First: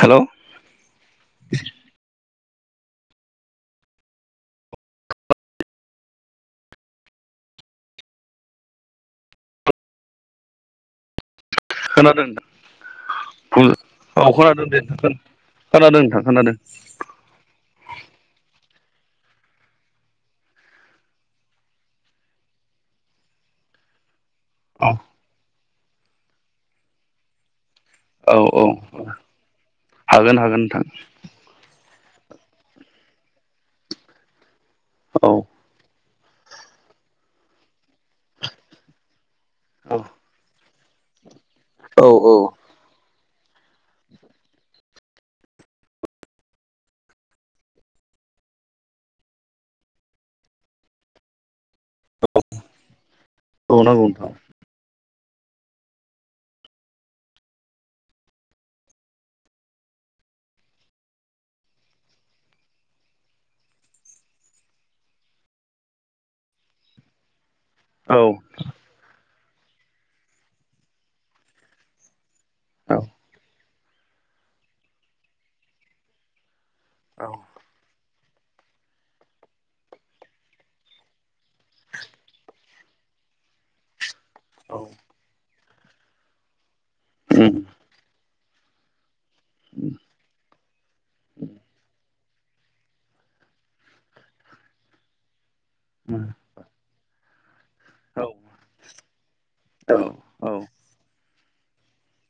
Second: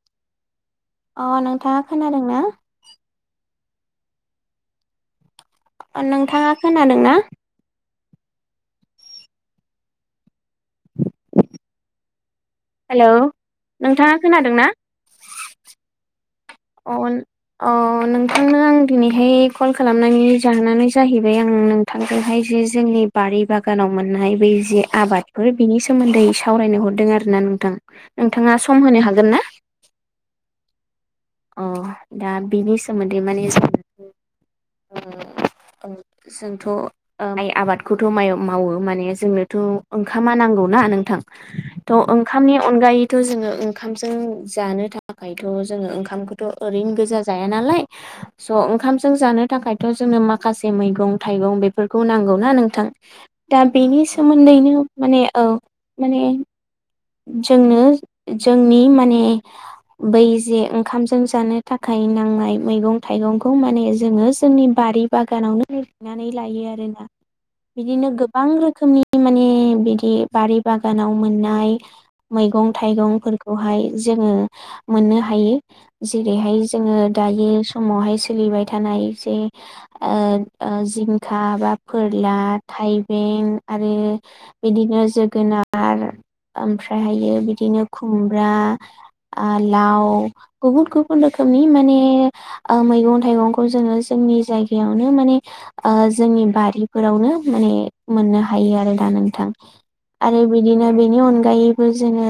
हेल' अ नोंथाङा खोनादों ना नोंथाङा खोनादोंना [inaudible] खोनादों हेलौ नोंथाङा नोंथां औ ना खोनादों दे खोनादों नोंथां खोनादों [unintelligible] अन अ नोंथांनो आं दिनैहाय कल खालामनानै जाहोनानै जाहैबाय आं नों थांदोंहाय जे जोंनि बारि बागानाव मोननाय बे जे औ आबादफोर बिनि सोमोन्दै सावरायनो हरदों आरो ना नोंथां औ नोंथाङा औ सम होनो हागोन ना हागोन हागोन नोंथां अ दा बिनि सोमोन्दै माने जों औ जोंथ' माइ आबादखौथ' मावो माने जोंनोथ' औ ओंखामा नांगौ ना नोंथां औ थ' औ ओंखामनि अनगायै थ' जोङो ओंखामजों जानो थाखायथ' जोङो ओंखामखौथ' ओरैनो गोजा जाया नालाय स'ओंखामजों जानो थाखायथ' जोंङनो माखासे मैगं थाइगं बे बेफोरखौ नांगौना नोंथां दा औ बेनि नांगौ नोंथां सोमोन्दैनो माने ओ माने जोंनो जोंनि माने बै जे ओंखामजों जानो थाखाय नांनाय मैगं थाइगंखौ माने जोङो जोंनि बारि बागानावनो बुथुमनानै लायो आरो ना बिदिनो औ गोबां रोखोमनि माने बिदि बारि बागानाव मोननाय मैगं औ थाइगंफोरखौहाय जोङो मोननो हायो जेरैहाय जोङो औ दायो समावहाय सोलिबाय थानाय जे ओ ओ जि खा बा फोरला थाइबें आरो बिदिनो जोगोना नार ओमफ्रायहायो उम बिदिनो खुमब्रा ओ उम लाव गुबुन गुबुन रोखोमनि माने ओ मैगं थाइगंखौ जोङो जोंनि जायगायावनो माने ओ औ जोंनि बारिफोरावनो माने मोननो औ हायो आरो दा नोंथां औ आरो बिदिनो बेनि अन गायैबो जोङो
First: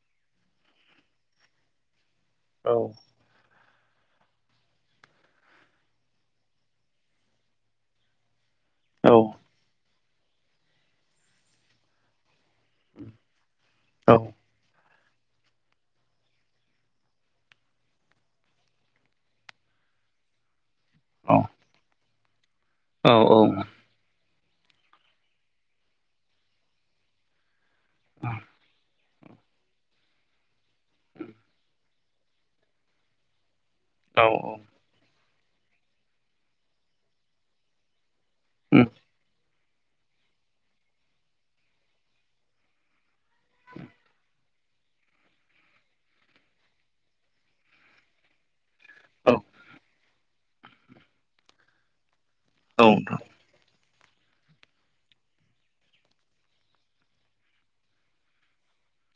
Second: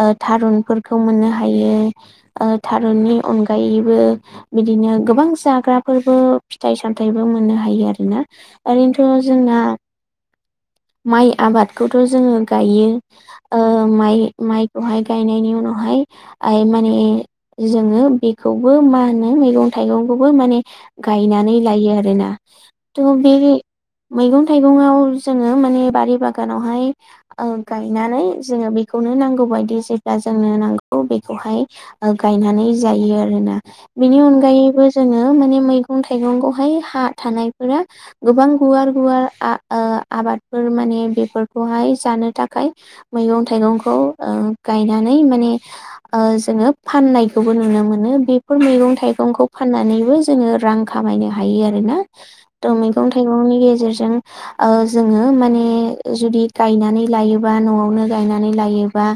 ओ थारुनफोरखौ मोननो हायो उम ओ औ नोंथां औ थारुननि अनगायैबो बिदिनो गोबां जाग्राफोरबो फिथाइ सामथायाइबो मोननो हायो आरोना ओरैनोथ' जोंना माइ आबादखौथ' जोङो गायो ओ माइ माइखौहाय गायनायनि उनावहाय आइ माने जोङो बेखौबो मा होनो मैगं थाइगंखौबो माने गायनानै लायो आरोना थ' बे उम मैगं थाइगंआव जोङो माने बारि बागानावहाय औ गायनानै जोङो बेखौनो नांगौबायायदि जेब्ला जोंनो नांगौ बेखौहाय गायनानै जायो आरोना औ बेनि औ अनगायैबो जोङो माने मैगं थाइगंखौहाय हा थानाय मोनो गोबां गुवार औ गुवार आ ओ आबादफोर माने बेफोरखौहाय जानो थाखाय मैगं थाइगंखौ ओ गायनानै माने ओ जोङो फाननायखौबो नुनो मोनो बेफोर मैगं थाइगंखौ औ फाननानैबो जोङो रां खामायनो हायो आरोना थ' मैगं थाइगं गंनि गेजेरजों ओ जोङो माने जुदि गायनानै लायोबा न'आवनो गायनानै लायोबा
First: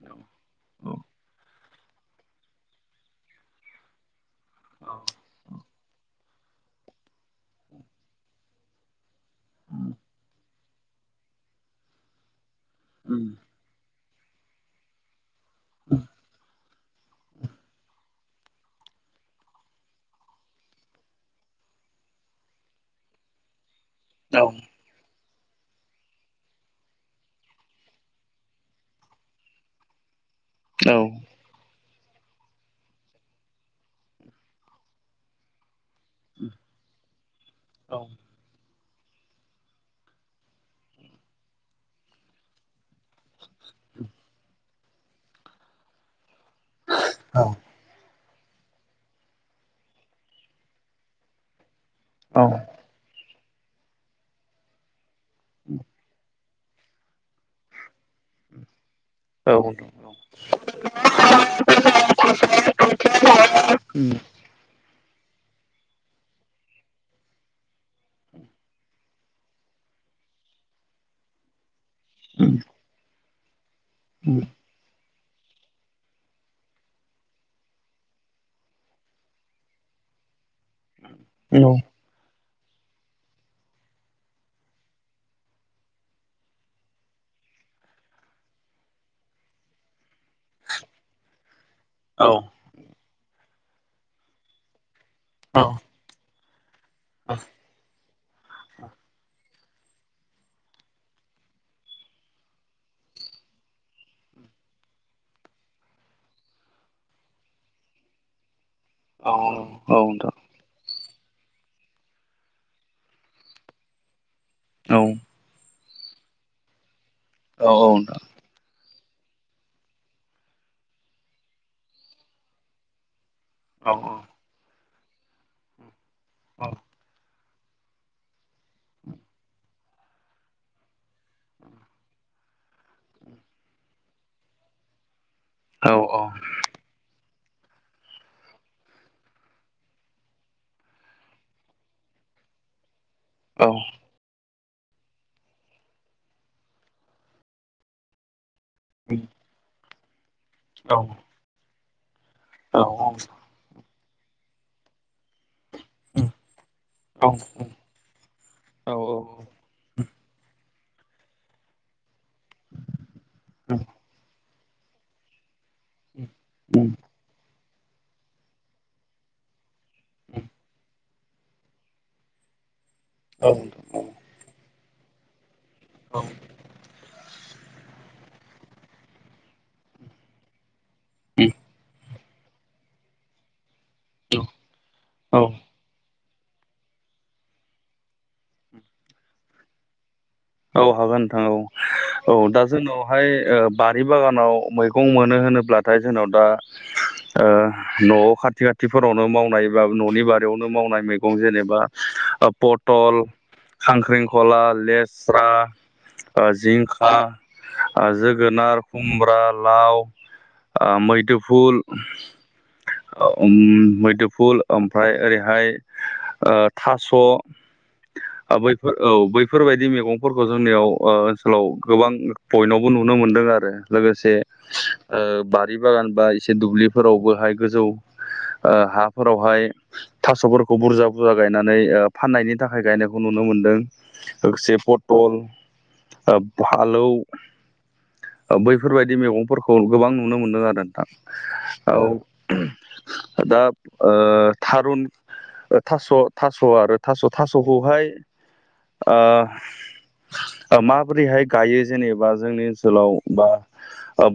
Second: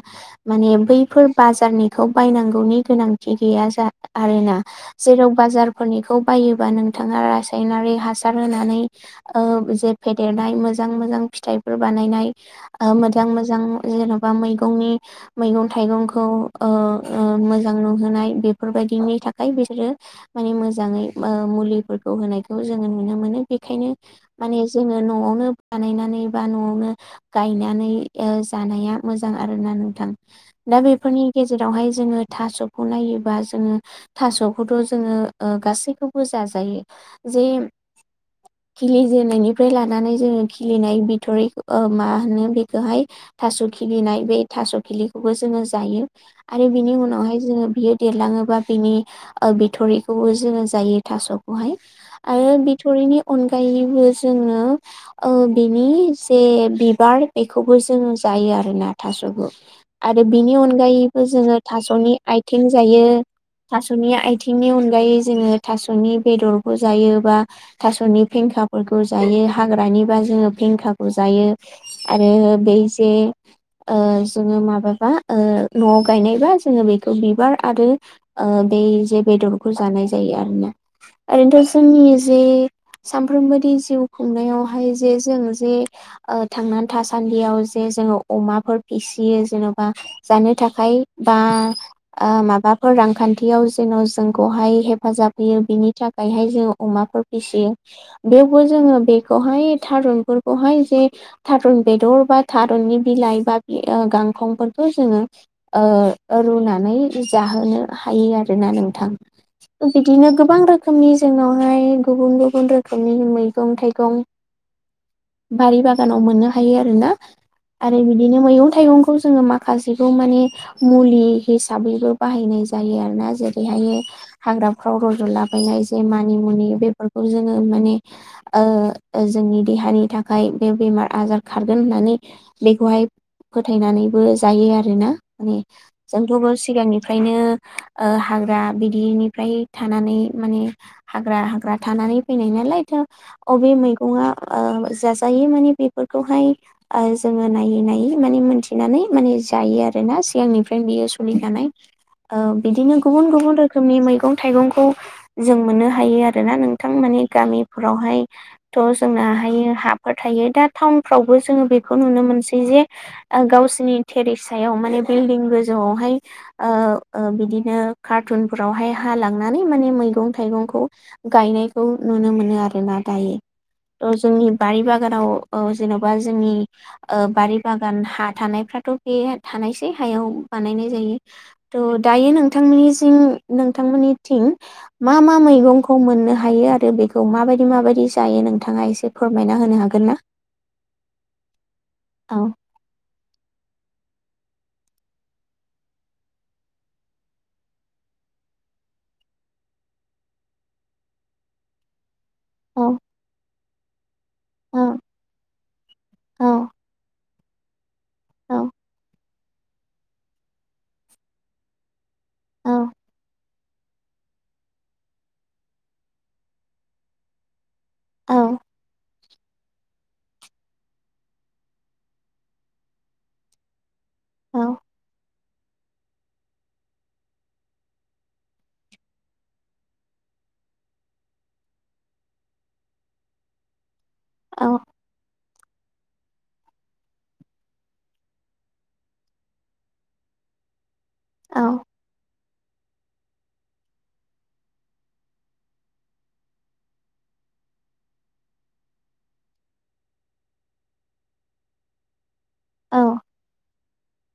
माने बैफोर बाजारनिखौ बायनांगौनि गोनांथि गैया जा आरोना जेराव बाजारफोरनिखौ बायोबा नोंथाङा रासायनारि हासार होनानै ओ जे औ फेदेरनाय मोजां मोजां फिथाइफोर बानायनाय ओ मोजां मोजां जेन'बा मैगंनि मैगं थाइगंखौ ओ ओ मोजां नुहोनाय बेफोरबायदिनि थाखाय बिसोरो माने मोजाङै ओ मुलिफोरखौ होनायखौ जोङो नुनो मोनो बेखायनो माने जोङो न'आवनो बानायनानै बा न'आवनो गायनानै ओस जानाया मोजां आरोना नोंथां दा बेफोरनि गेजेरावहाय जोङो थास'खौ नायोबा जोङो थास'खौथ' जोङो ओ गासैखौ बो औ जाजायो जे खिलिजेननायनिफ्राय लानानै जोङो खिलिनाय बिथ'रि ओ मा होनो बेखौहाय थास' खिलिनाय बे थास' खिलिखौबो जोङो जायो आरो बिनि उनावहाय जोङो बियो देरलाङोबा बिनि ओ बिथ'रिखौबो जोङो जायो थास'खौहाय औ थ'रिनि अनगायैबो जोङो ओ बेनि जे बिबार बेखौबो जोङो जायो आरोना थास'खौ औ आरो बिनि अनगायैबो जोङो थास'नि आथिं जायो उम थास'नि आ थिंनि अनगायै जोङो थास'नि बेदरखौ जायो बा थास'नि फेंखाफोरखौ जायो हाग्रानिबा जोङो फेंखा खौ जायो आरो उम बै जे ओ जोङो माबाबा ओ न'आव गायनायबा जोङो बेखौ बिबार आरो ओ बै जे बेदरखौ जानाय जायो आरोना ओरैनोथ' उम जोंनि जे सानफ्रोमबोदि जिउ खुंनायावहाय जे जों जे ओ थांनानै थासान्दियाव जे जोङो अमाफोर फिसियो जेन'बा जानो थाखाय बा औ ओ माबा फोर रांखान्थियाव जेन' जोंखौहाय हेफाजाब औ होयो बिनि थाखायहाय जों अमाफोर फिसियो बेवबो जोङो बेखौहाय थारुनफोरखौहाय जे थारुन बेदर बा थारुननि बिलाइ बा गांखंफोरखौ जोङो ओ रुनानै जाहोनो हायो आरोना नों थां औ नोंथां बिदिनो गोबां रोखोम रोखोमनि जोंनावहाय गुबुन गुबुन रोखोमनि मैगं थाइगं। औ बारि बागानाव मोननो हायो आरो ना औ आरो नोंथां बिदिनो मैगं थाइगंखौ जोङो मा खासेखौ माने मुलि हिसाबैबो बाहायनाय जायो आरो ना औ जेरैहायो हाग्राफ्राव रज'लाबायनाय जे मानि मुनि बेफोरखौ जोङो माने ओ जोंनि देहानि थाखाय बे बेमार आजार खारगोन होननानै बेखौहाय फोथायनानैबो जायो आरोना माने औ जोंथ'बो सिगांनि फ्रायनो ओ हाग्रा बिदिनिफ्राय थानानै माने हाग्रा हाग्रा थानानै फैनाय नालायथ' अबे मैगङा ओ जाजायो माने बेफोरखौहाय ओ जोङो नायै नायै माने मोनथिनानै माने जायो आरो ना सिगांनिफ्रायनो बियो सोलि [unintelligible] ओ बिदिनो गुबन गुबन रोखोमनि मैंगं थाइगंखौ जों मोननो हायो आरोना नोंथां मानि गामि फोरावहाय थ' जोंनाहायो हाफोर थायो दा टाउनफ्रावबो जोङो बेखौ नुनो मोन जे गावसिरनि थेरेसायाव माने बिलडिं गोजौआवहाय ओ बिदिनो कारटुनफोरावहाय हा लांनानै माने मैगं थाइगंखौ गायनायखौ नुनो मोनो आरो ना दायो। औ औ जोंनि बारि बागानाव औ जेनेबा जोंनि ओ बारि बागान हा थानायफ्राथ' बे थानायसै हायाव बानायनाय थ' दायो नोंथांनिसिम नोंथांमोननिथिं मा मा औ मैगं खौ मोननो हायो आरो बेखौ माबायदि माबायदि जायो नोंथाङा एसे फोरमायना होनो हागोन ना? औ हागोन नोंथां औ औ दा जोंनावहाय ओ बारि बागानाव मैगं मोनो होनोब्लाथाय जोंनाव दा ओ न'आव खाथि खाथिफोरावनो मावनाय बा न'नि बारियावनो मावनाय मै गं जेनेबा ओ औ पथल खांख्रिंखला औ लेस्रा ओ औ जिंखा [unintelligible] जोगोनार खुमब्रा लाव मैदोफुल औ [unintelligible] मैदोफुल ओमफ्राय ओरैहाय ओ थास' ओ बैफोर औ बैफोरबायदि मैगं फोरखौ जोंनियाव ओ ओनसोलाव गोबां बयनावबो नुनो मोनदों आरो लोगोसे औ ओ बा रि बागान बा एसे दुब्लिफोरावबोहाय गोजौ ओ हाफोरावहाय थास'फोरखौ बुरजा बुरजा गायनानै ओ फाननायनि थाखाय गायनायखौ नुनो मोनदों। औ लोगोसे पटल ओ फालौ ओ बैफोरबायदि मैगंफोरखौ गोबां नुनो मोनदों आरो नोंथां औ दा ओ थारुन ओ थास' थास' आरो थास' थास'खौहाय ओ ओ माबोरैहाय गायो जेनेबा जोंनि ओनसो औ लाव बा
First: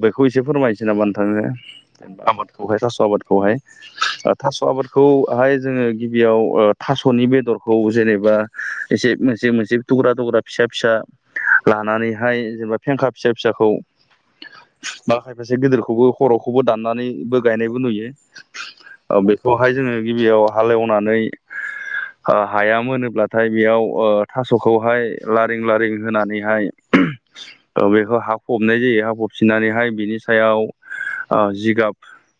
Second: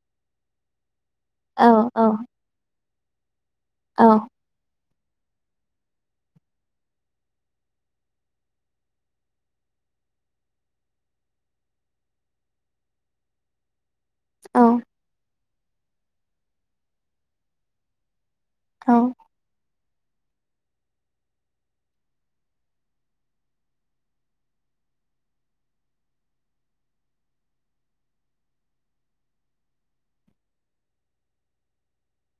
बेखौ एसे फोरमायनोसै नामा नोंथां नोंथांनो [unintelligible] खौहाय थास' आबादखौहाय औ ओ थास' आबादखौहाय जोङो गिबियाव थास'नि बेदरखौ जेनेबा एसे मोनसे मोनसे थुग्रा थुग्रा फिसा फिसा लानानैहाय जेनेबा फेंखा फिसा फिसाखौ बा खाफासे गिदिरखौबो खर'खौबो दाननानैबो गायनायबो नुयो। औ ओ बेखौहाय जोङो गिबियाव हालेवनानै ओ हाया मोनोब्लाथाय बेयाव ओ थास'खौहाय लारिें लारिं होनानैहाय बेखौ हा फबनाय जायो हा फबसिननानैहाय बिनि सायाव ओ जिगाब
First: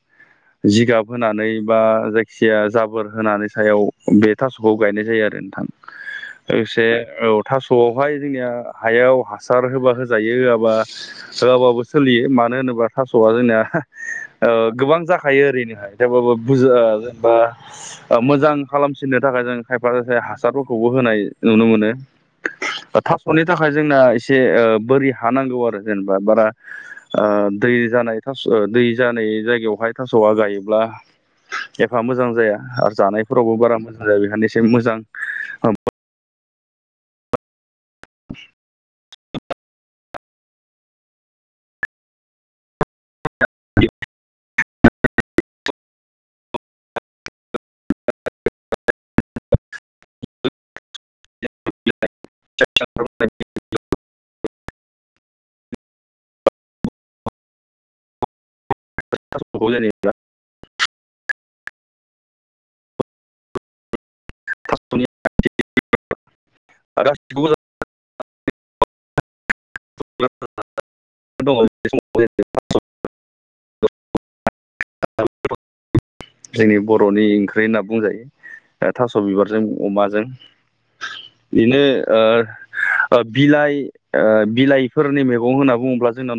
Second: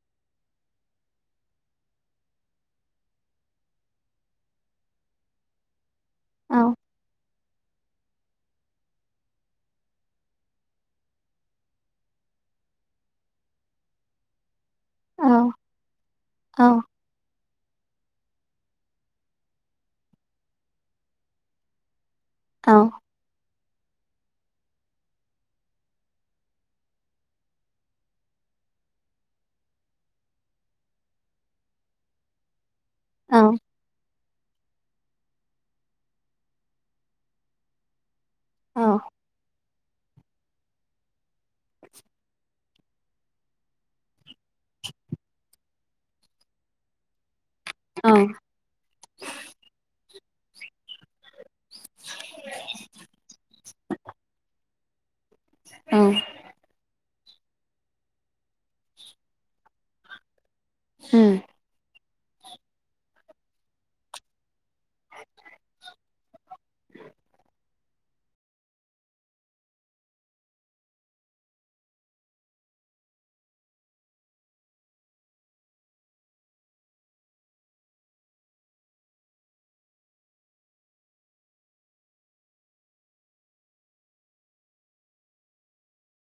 [inaudible] जिगाब होनानै बा जायखिजाया जाबोर होनानै सायाव बे थास'खौ गायनाय जायो आरो नोंथां। ओसे औ। बावहाय जोंनिया हायाव हासार होबा होजायो होआबा होआबाबो सोलियो मानो होनोब्ला थास'आ जोंना गोबां औ जाखायो ओरैनोहाय थेवबाबो औ बुजा बा ओ मोजां खालामसिननो थाखाय जों खायफा खायफाया हासारफोरखौबो होनाय नुनो मोनो। औ थास'नि थाखाय जोंना एसे ओ बोरि हानांगौ आरो जेनेबा बारा ओ दै जानाय थास' दै जानाय जायगायावहाय थास'आ गायोब्ला एफा मोजां जाया आरो जानायफोरावबो बारा मोजां जाया बेखायनो एसे मोजां [unintelligible] औ। [unintelligible] द औ। औ। [unintelligible] [unintelligible] थास'नि [inaudible] [inaudible] ज जोंनि बर'नि ओंख्रि होनना बुंजायो। ओ थास' बिबारजों अमाजों। बिनो ओ ओ बिलाइ ओ बिलाइ फोरनि मैगं होनना बुङोब्ला जोंना